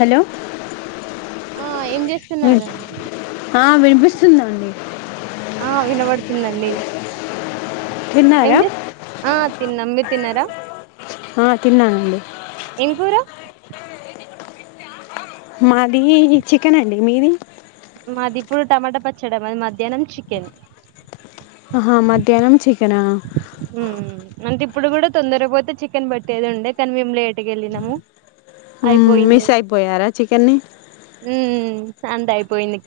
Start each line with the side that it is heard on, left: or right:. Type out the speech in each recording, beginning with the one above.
left: Hello
right: ఆ ఏం చేస్తున్నారు
left: స్తుందండి
right: ఆ వినబడుతుందండి ఏం
left: తిన్నారా
right: చేస్త హ తినం మీరు తినరా
left: ఆ తిన్నానండి
right: ఏం కూర
left: మాది చికెన్ అండి మీది
right: మాది ఇప్పుడు టమాటా పచ్చడి అది మధ్యాహ్నం చికెన్
left: హ మధ్యాహ్నం చికెనా
right: ఉ అంటే ఇప్పుడు కూడా తొందర పోతే చికెన్ బట్టేది ఉండే కానీ మేము లేట్గా వెళ్ళినాము అయిపోయింది
left: మిస్ అయిపోయారా చికెన్ని
right: ఐపోంది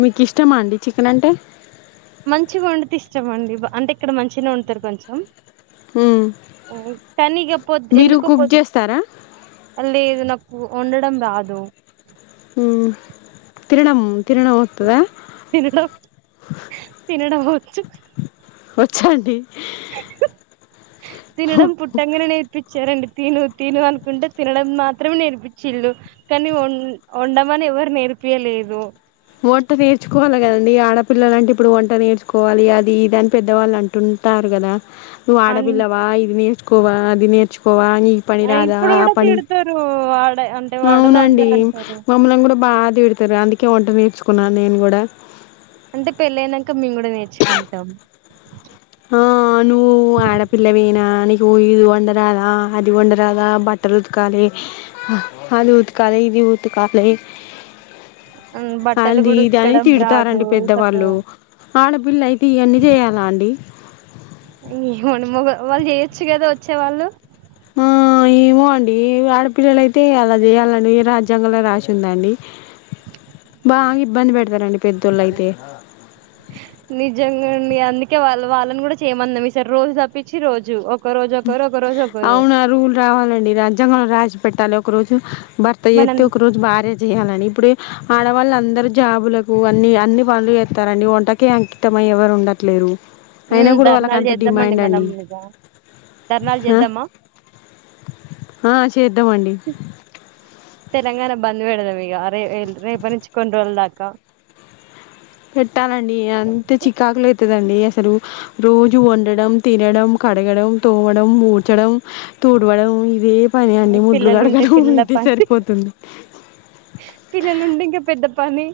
left: మీకు ఇష్టమా అండి చికెన్ అంటే.
right: మంచిగా వండితే ఇష్టామ అండి అంటే ఇక్కడ మంచిగా వడుతారు కొంచెం.
left: ఉమ్
right: కానీ ఇగ పొద్ ఎందుకో పొద్ లేదు నా కు ఓండడం రాదు.
left: ఉమ్ తినడం తినడం ఒతద
right: తినడం తినడం ఒచ్చు.
left: వోచ్చండి
right: తినడం పుట్టంగానే నేర్పించారండి. తిను తిను అనుకుంటే తినడం మాత్రమే నేర్పించిలు కానీ వం వండమని ఎవరు నేర్. పియలేదు
left: వంట నేర్చుకోవాలి కదండీ ఆడపిల్లల అంటే ఇప్పుడు వంట నేర్చుకోవాలి అది ఇదాని పెద్దవాళ్ళు అంటు. టారు కదా నువ్వు
right: అన్
left: ఆడపిల్లవ ఇది నేర్చకోవా అది నేర్చకో. న పని
right: ఆ ఇప్పుడు కూడా
left: రాదాని
right: తిడతారు వాడ అంటే వాడలో
left: అవునండి
right: అందరు అంటారు
left: మమ కూడా బా తిడతారు అందుకే వంట నేర్చుకున్నాను నేను కూడా
right: అంటే పెళ్ళయినంక మేము కూడా నేర్చుకుంటాం
left: ఆ నువ్వు ఆడపిల్లవేనా నీకు ఇది వండరాల అది వండరాల బట్టర్ ఉతకాలి అది ఉతకాలి ఇది ది ఉతకాలే
right: హ్మ్, బట్టలు
left: అది
right: కూడా
left: ఇదని
right: ఉతకడం రాదు
left: తిడతారండి పెద్దవాళ్ళు
right: చక్కగా
left: ఆడపిల్లయితే ఇవన్నీ చేయాలా అండి
right: ఎమో మను మగ వాళ్ళు చేయొచ్చు కదా వచ్చేవాళ్ళు
left: ఆ ఏమో అండి ఆడపిల్లలయితే అలా చేయాలండి ఏ రాజ్యాంగంలో రాసిందండి బాగా ఇబ్బంది పెడతారండి పెద్దోళ్ళు అయితే
right: నిజంగాండి అందుకే వాళ్ళ వాళ్ళని కూడా చేయమన్నా మీ సారీ రోజు తప్పించి రోజు ఒక రోజు ఒకరు ఒక రోజు ఒకరు
left: అవును ఆ రూల్ రావాలండి రాజ్యాంగం రాసి పెట్టాలి ఒక రోజు భర్త
right: మనం
left: చేతే ఒక రోజు భార్య చేయ్యాలని ఇప్పుడు ఆడవాళ్ళు అందరు జాబులకు అన్ని అన్ని పనులు చేస్తారండి వంటకి అంకితమయి ఎవరు ఉండట్లేరు అయినా
right: హ్మ్,
left: కూడా వాళ్ళకి
right: ధర్నాలు
left: అంత
right: చేద్దామండి
left: డిమాండ్
right: మనం
left: అండి
right: ఇగ ధర్నాలు చేద్దామా
left: ఆ ఆ చేద్దామండి
right: తెలంగాణ బంద్ పెడదాం ఇగ రేల్ రేపనించు కొన్ని రోజుల దాకా
left: పెట్టాలండి అంతే చికాకులు అయితదండి అసలు రోజు వండడం తినడం కడగడం తోమడం మూడ్చడం తుడవడం ఇవే పని అండి ముడ్లు
right: పిల్లలు ఉంటే
left: గడగడం ఇదే సరిపోతుంది
right: పిల్లలుండి ఇంకా పెద్ద పని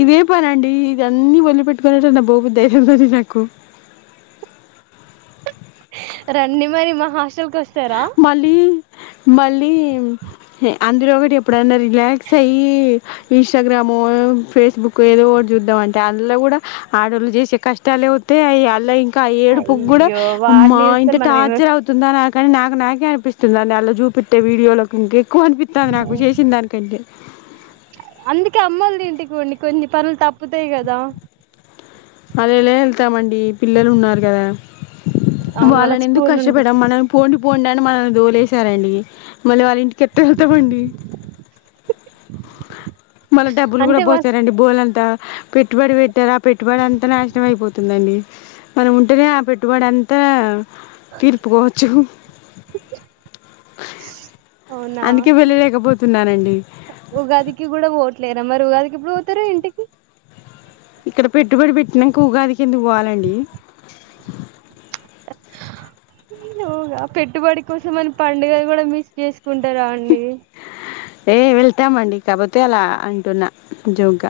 left: ఇదే పన అండి ఇది అన్ని వదిలి పెట్టుకోనీ ఎటైనా పో బుద్ధి అయితుందండి నాకు
right: రండి మరి మా హాస్టెల్కి వస్
left: మల్లి మళ్ళీ అందులో ఒకటి ఎప్పుడన్నా రిలాక్స్ అయ్యి ఇన్స్టాగ్రామ్ ఫేస్బుక్ ఏదో ఒకటి చూద్దాం అంటే అందులో కూడా ఆడోళ్లు చేసే కష్టాలే వత్తాయి అవి అలో ఏడుపు కూడా
right: అయ్యో
left: అమ్మ
right: వాడిని
left: ఇంత
right: చూసుకొని మనం ఏమో
left: టార్చర్ అవుతుందా అని కానీ నాకు నాకే అనిపిస్తుంది అని అలా చూపిట్టే వీడియోలోకి ఇంకా కు అనిపిత్తాంది నాకు చేసిందాని కంటే
right: కొన్ని కొన్ని పనులు తప్పుతాయి కదా
left: అలా ఎలా వెళ్తామండి పిల్లలు ఉన్నారు కదా
right: అవును వాళ్ళ
left: వాళ్ళని ఎందుకు
right: స్కూల్ ఉంటాయి
left: కష్టపడం మనం పోనీ పోండాని మనం దోలేసారండి మళ్ళీ వాళ్ళ ఇంటికి ఎట్ట వెళ్తామండి మళ్ళా డబ్బులు కూడా
right: అంటే వాళ్ళు
left: పోతారండి బోలంతా పెట్టుబడి పెట్టారు ఆ పెట్టుబడి అంతా నాశనం అయిపోతుందండి మనం ఉంటేనే ఆ పెట్టుబడి అంతా తీర్పుకోవచ్చు
right: అవునా
left: అందుకే వెళ్ళలేకపోతున్నానండి
right: లేదా మరి ఉగాదికి ఎప్పుడు పోతారు ఇంటికి
left: ఇక్కడ పెట్టుబడి పెట్టినాకా ఉగాదికి ఎందుకు పోవాలండి
right: గా పెట్టుబడి కోసం అని పండుగలు కూడా మిస్ చేసుకుంటారా అండి
left: ఏ వెళ్తామండి కాకపోతే అలా అంటున్నా జోగ్గా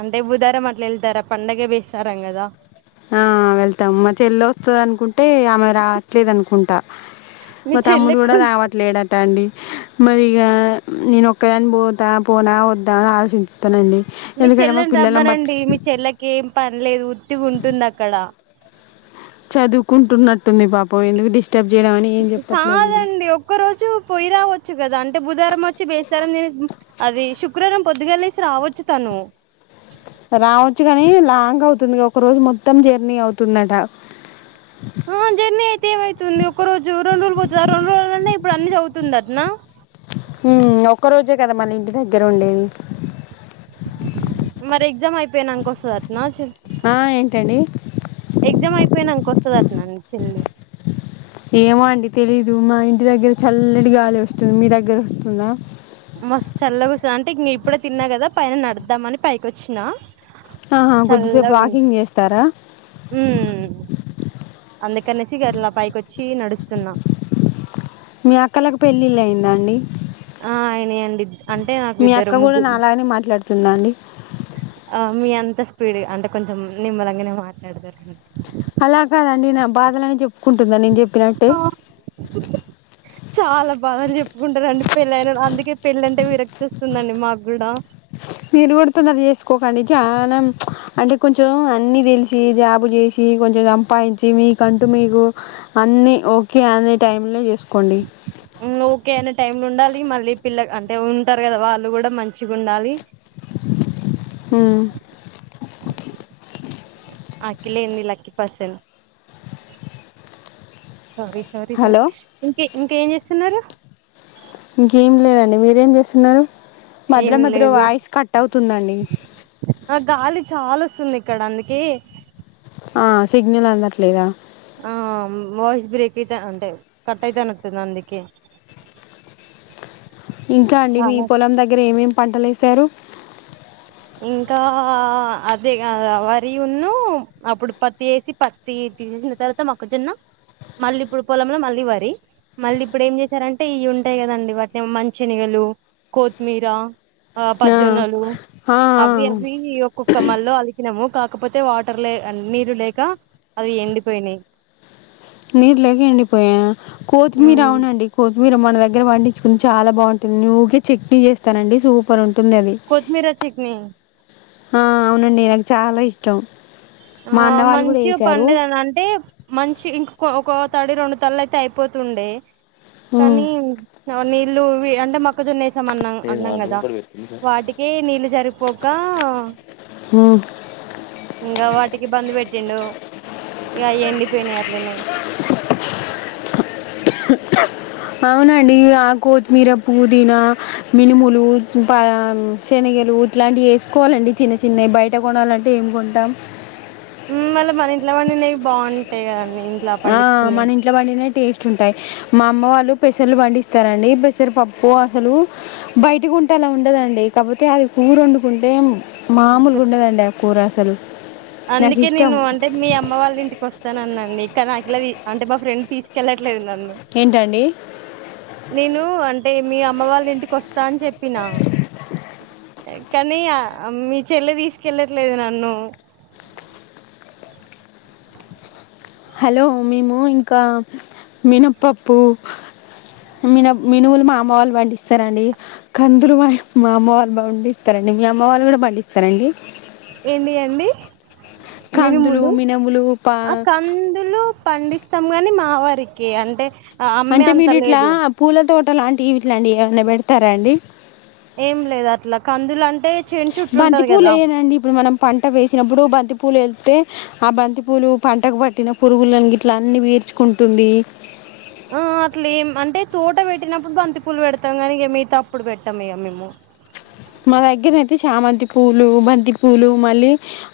right: అంటే బుధారం అట్లా వెళ్తారా పండగే బేస్తారం కదా
left: ఆ వెళ్తాం మా చెల్లి వత్తుందనుకుంటే ఆమె రావట్లేదు అనుకుంటా
right: మీ
left: మా
right: చెల్లె
left: తమ్ముడు కూడా
right: కొంచెం
left: రావట్లేడట అండి మరిగ నేను ఒక్కదాని పోతా పోనా వద్దా అని ఆలోచించుతానండి
right: మీ చెల్లిని రమ్మనండి మీ చెల్లకి ఏం పనిలేదు తి ఉంటుంది అక్కడ
left: చదువుకుంటున్నట్టుంది పాపం ఎందుకు డిస్ట్
right: కాదండి ఒక్క రోజు పొయ్యి రావచ్చు కదా అంటే బుధవారం వచ్చి బేస్తారం తినేసి అది శుక్రవారం పొద్దుగా లేసి రావచ్చు తను
left: రావచ్చు కానీ లాంగ్ అవుతుంది ఒక రోజు మొత్తం జర్నీ అవుతుందట
right: ఉమ్ జర్నీ అయితే ఏమయితుంది ఒక రోజు రెండు రోజులు పోతుంది రెండు రోజులు ఇప్పుడు అన్ని చదువుతుందటనా
left: ఉమ్ ఒక్క రోజే కదా మళ్ళ ఇంటి దగ్గర ఉండేది
right: మరి ఎగ్జామ్ అయిపోయినాంక వస్తుంది అటనా చె
left: ఆ ఏంటండి
right: టనా మీ చెల్లి
left: ఏమో అండి తెలీదు మా ఇంటి దగ్గర చల్లటి గాలి వస్తుంది మీ దగ్గర వస్తుందా
right: మస్తు చల్లకోస్తా అంటే ఇంగ ఇప్పుడే తిన్నా కదా పైన నడుద్దామని పైకి వచ్చిన
left: ఆహా కొద్దిసేపు
right: చల్లగుంది
left: వాకింగ్ చేస్తారా
right: ఉమ్ అందుకనేసి గట్ల పైకొచ్చి నడుస్తున్నా
left: మీ అక్కలకు పెళ్ళిళ్ళు అయిందా అండి
right: ఆ అయినయి అండి అంటే నాకు
left: మీ
right: ఇద్దరు
left: అక్క కూడా
right: ముగ్గురు
left: నాలాగనే మాట్లాడుతుందా అండి
right: ఆ మీ అంత స్పీడ్ అంటే కొంచెం నిమ్మలంగానే మాట్లాడతారు
left: అలా కాదండి నా బాధలని చెప్పుకుంటుందా నేను చెప్పినట్టే
right: ఆ చాలా బాధలు చెప్పుకుంటదండి పెళ్ళైన అందుకే పెళ్ళంటే విరక్తి వస్తుందండి మాకు కూడా
left: మీరు కూడా తొందరగా చేసుకోకండి చనం ప్చ్ అంటే కొంచెం అన్నీ తెలిసి జాబు చేసి కొం సంపాదించి మీకంటూ మీకు అన్ని ఓకే అనే టైం లో చేసుకోండి
right: ఓకే అనే టైమ్ ఉండాలి మళ్ళీ పిల్ల అంటే ఉంటారు కదా వాళ్ళు కూడా మంచిగా ఉండాలి
left: ఉమ్
right: ఆకిలేంది lucky person sorry sorry
left: hello
right: sorry ఇంక ఇంక ఏం చేస్తున్నారు
left: ఇంకేం లేదండి మీరేం చేస్తున్నారు
right: ఏం
left: మధ్యలో మధ్యలో
right: లేదు
left: వాయిస్ కట్ అవుతుందండి
right: ఆ గాలి చాలా వస్తుంది ఇక్కడ అందుకే
left: ఆ సిగ్నల్ అందట్లేదా
right: ఆ వాయిస్ బ్రేక్ అయితే అంటే కట్ అయితన్నటుంది అందుకే
left: ఇంకా అండి మీ
right: చాలా
left: పొలం దగ్గర ఏమేమి పంటలు వేశారు
right: ఇంకా అదే వరి ఉన్న అప్పుడు పత్తి వేసి పత్తి వేసిన తర్వాత మొక్కజొన్న మళ్ళీ ఇప్పుడు పొలంలో మళ్ళీ వరి మళ్ళీ ఇప్పుడు ఏం చేశారంటే ఇవి ఉంటాయి కదండి వాటిని మంచిని వె ళ్ళు కొత్తిమీర ఆ పజ్జనోలు అవి
left: ఆ
right: అవి ఒక్కొక్క మళ్ళ కలిపినం కాకపోతే నీరు లేక అది ఎండిపోయినాయి
left: నీరు లేకే ఎండిపోయాయ కోత్తిమీరా అవునండి కోతి మీరు మన దగ్గర పండించుకుని చాలా బాగుంటుంది ఊకే చట్నీ చేస్తానండి సూపర్ ఉంటుంది అది
right: కోత్తి మీరా చక్నీ
left: ఆ అవునండి నాకు చాలా ఇష్టం
right: ఆ
left: మా అన్న వాళ్ళు కూడా
right: మంచిగా
left: వేసారు
right: పండినవి అంటే మంచి ఇంక ఒక తడి రెండు తల్ల అయితే అయిపోతుండే
left: హ్మ్,
right: కానీ నీళ్లు ఇవి అంట మక్కజొన్న ఏస్ మన్నా అన్నాం కదా వాటికే నీళ్ళు జరిపోక
left: హ్మ్.
right: ఇంకా వాటికి బంద్ పెట్టిండు ఇక ఎండిపోయినాయి అట్లనే
left: అవునండి ఆ కొత్తిమీర పుదీనా మినుములు శనిగలు ఇగా ఇట్లాంటివి వేసుకోవాలండి చిన్న చిన్నవి బయట కొనాలంటే ఏం కొంటాం
right: మ్ మళ్ళ మన ఇంట్ల పండినవి బాగుంటాయి కదండి ఇంట్లో
left: ఆ మన
right: పండించుకునేవి
left: ఇంట్ల పండినయి టేస్ట్ ఉంటాయి మా అమ్మ వాళ్ళు పెసర్లు పండిస్తారండి పెసర్ పప్పు అసలు బయట కుంటే అలా ఉండదండి కాకపోతే అది కూర వండుకుంటే మామూలుగా ఉండదండి ఆ కూర అసలు నాకు
right: అందుకే
left: ఇష్టం
right: నేను అంటే మీ అమ్మ వాళ్ళ ఇంటికి వస్తానన్నండి ఇలా అంటే మా ఫ్రెండ్ తీసుకెళ్ళట్లే
left: ఏంటండి
right: నేను అంటే మీ అమ్మ వాళ్ళ ఇంటికి వస్తా అని చెప్పిన కానీ మీ చెల్లి తీసుకెళ్ళట్లేదు నన్ను
left: హలో మేము ఇంకా మినప్పప్పు మినుములు మా అమ్మా వాళ్ళు పండిస్తారంండి కందులు మా అమ్మ వాళ్ళు పండిస్తారండి అ మీ అమ్మ వాళ్ళు కూడా పండిస్తారండి
right: ఏంటి అండి
left: కందులు
right: మినుములు
left: మినుములు పా
right: ఆ కందులు పండిస్తాము గాని మా ఆ వరికి అంటే ఆ అమ్మే
left: అంటే
right: అంత
left: మీరు ఇట్లా
right: లేదు
left: పూల తోట లాంటివి ఇట్లాంటిడి ఏమన్నా పెడతారా అండి
right: ఏం లేదు అట్లా కందులు అంటే చేను చుట్టూ
left: బంతి
right: ఉంటది
left: పూలు
right: కదా
left: వేయనండి ఇప్పుడు మనం పంట వేసినప్పుడు బంతి పూలు వెళ్ తే ఆ బంతి పూలు పంటకు పట్టిన పురుగులను ఇట్లా అన్ని పీర్చుకుంటుంది
right: మ్మ్ ఆ అట్లే ఏం అంటే తోట పెట్టినప్పుడు బంతి పూలు పెడతాం కానీ ఇగా మిగతా అప్పుడు పెట్టమ్ ఇగా మేము
left: మా దగ్గరయితే చామంతి పూలు, బంతి పూలు మళ్ళీ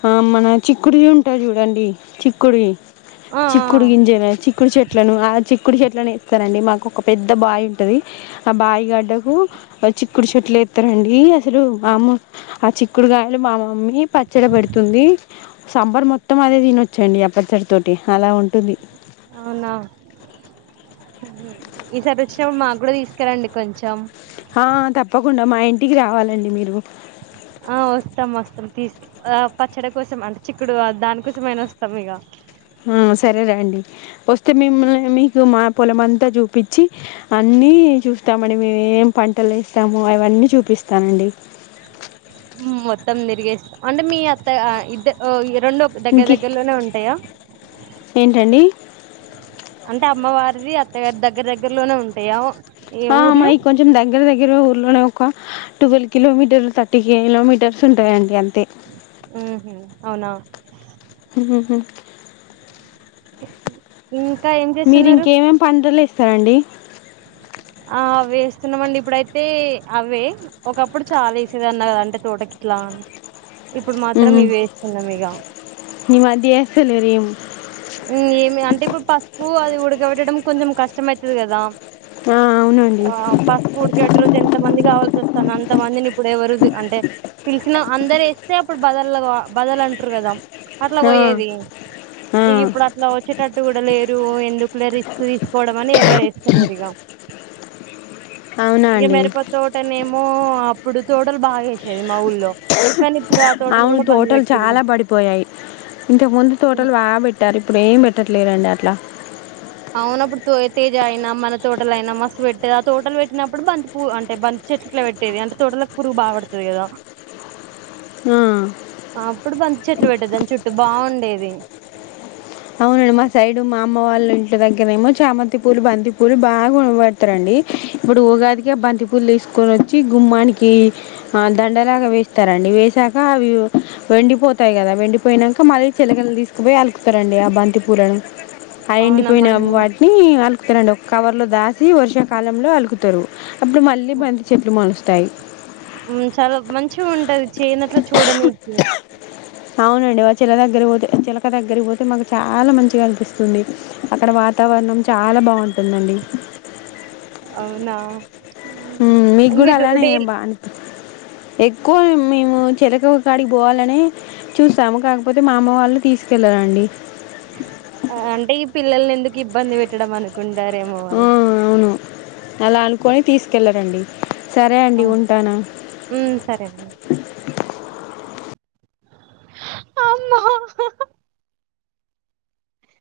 left: ఆ మన చిక్కుడు ఉంటుంది చూడండి చిక్కుడివి
right: ఆ ఆ
left: చిక్కుడు గింజ చిక్కుడు చెట్లను ఆ చిక్ చిక్కుడు చెట్లనే వేస్తరండి మాకు ఒక పెద్ద బావి ఉంటది ఆ బాయి గడ్డకు చిక్కుడు చెట్లు ఎత్తరాండి అసలు మా ఆ చిక్కుడుగాయలు మా మమ్మీ పచ్చడి పెడుతుంది సమ్మర్ మొత్తం అదే తీనోచ్చండి ఆ పచ్చడి తోటి అలా ఉంటుంది
right: అవునా ఈసారి వచ్చినప్పుడు మాకు కూడా తీసుకరండి కొంచెం
left: ఆ తప్పకుండా మా ఇంటికి రావాలండి మీరు
right: ఆ వస్తాం వస్తాం తీసి ఆ పచ్చడి కోసం అంటే చిక్కుడు దానికోసంమయినా వస్తాం ఇగ
left: ఆ సరే రండి వస్తే మిమ్మల్ని మీకు మా పొలము అంతా చూపించి అన్న అన్ని చూస్తామండి మేము ఏమి పంటలు ఏస్తాము అవన్నీ చూపిస్తానండి
right: మొత్తం తిరిగేస్తాం అంటే మీ అత్త ఇద్ద రెండు దగ్గర
left: ఇంకే
right: దగ్గరలోనే ఉంటాయా
left: ఏంటండి
right: అంటే అమ్మవారిది అత్తగారిది దగ్గర దగ్గరలోనే ఉంటాయా ఏ
left: ఆ
right: ఊర్లు?
left: అమ్మాయి కొంచెం దగ్గర దగ్గర ఊర్లోనే ఒక ట్వెల్వ్ కిలోమీటర్లు తర్టీ కిలోమీటర్స్ ఉంటాయండి అంత
right: ఉ హ అవునా
left: ఉహుహు.
right: ఇ
left: మీరు ఇంకేమేమి పంటలు ఎస్తారండి
right: ఆ అవే వేస్తున్నామండి ఇప్పుడైతే అవే ఒకప్పుడు చాలా వేసేది అన్న కదంటే తోట ట్లా ఇప్పుడు మాత్రం ఇవి వేస్తున్నాం ఇక
left: నీ మరిది చేస్తలేరేమో
right: హఊ అది ఉడక బేట్టడం కొంచెం కష్టమయవుతుంది కదా
left: ఆ, అవునండి
right: ఆ ఫస్ ఫుడ్కడ్రోజు ఎంత మంది కావాల స్తాను అంత మందిని ఇప్పుడు ఎవరు అంటే పిలిచినా అందరు ఇస్తే అప్పుడు బలు బదులు అంటారు ద అట్లా
left: ఆ,
right: పోయేది
left: ఆ,
right: ఇ ఇప్పుడు అట్లా వచ్చేటట్టు కూడా లేరు ఎందుకు లేరు రిస్క్ తీసుకోవడం అని ఎవరు వేస్తలేరు ఇక
left: అవునా
right: ఇక
left: అండి
right: మిరప తోటనే మో అప్పుడు తోటలు బాగా వసేది మా ఊళ్ళో కానీ ఇప్పుడు ఆ తోటలు
left: ఆవును
right: కూడా బంద్
left: తోటలు
right: పెట్టిళ్ళు
left: చాలా పడిపోయాయి ఇంతకు ముందు తోటలు బాబెట్టి పెట్టారు ఇప్పుడు ఏం పెట్టట్లేరండి అట్లా
right: అవునప్పుడు తో తేజ అయినా మన తోటలు అయినా మస్తు పెట్టేది ఆ తోటలు పెట్టినప్పుడు బంతి పూ అంటే బంతి చెట్ట్లా పెట్టేది అంటే తోటలకు పురుగు బా పడుతుంది కదా
left: ఆ
right: అప్పుడు బంతి చెట్లు పెట్టేద్దాని చుట్టూ బాగుండేది
left: అవును మా సైడ్ ఉ మా అమ్మ వాళ్ళ ఇంటి దగ్గర ఏమో చామంతి పూలు బంతి పూలు బాగాబడతారండి ఇప్పుడు ఉగాదికి బంతిపూలు తీసుకొని వచ్చి గుమ్మానికి దండలాగా వేస్తారండి వేసాక అవి వెండిపోతాయి కదా వెండిపోయానాక మళ్ళీ చెల్లకలు తీకుపోయి అలుకుతారండి ఆ బంత పటి పూలను ఆ
right: అవునా
left: ఎండిపోయిన వాటిని రండి ఒక కవర్ లో దాసి వర్షాకాలంలో అలుగుతారు అప్పుడు మళ్ళీ బంతి చెట్లు మలుస్తారు మొలుస్తాయి
right: చాలా మంచి ఉంటది చేయనట్లు చూడడానికి
left: అవునండి వా చిల దగ్గరి పోతే చిలక దగ్గరి పోతే మాకు చాలా మంచిగా అనిపిస్తుంది అక్కడ వాతావరణం చాలా బాగుంటుందండి
right: అవునా
left: మీకు కూడా
right: మీరు
left: అలానే్యం
right: డైలీ
left: బా అని ఎక్కువ మేము చెలక కాడికి పోవాలని చూస్తాము కాకపోతే మా అమ్మ వాళ్ళు తీసుకెళ్లరు ాండి
right: అంటే ఈ పిల్లల్ని ఎందుకు ఇబ్బంది పెట్టడం అనుకుంటారేమో
left: ఆ
right: వాళ్ళు
left: అవును అలా అనుకొని తీసుకెళ్లరండి సరే అండి
right: అవును
left: ఉంటాను
right: మ్మ్ సరే ఆమ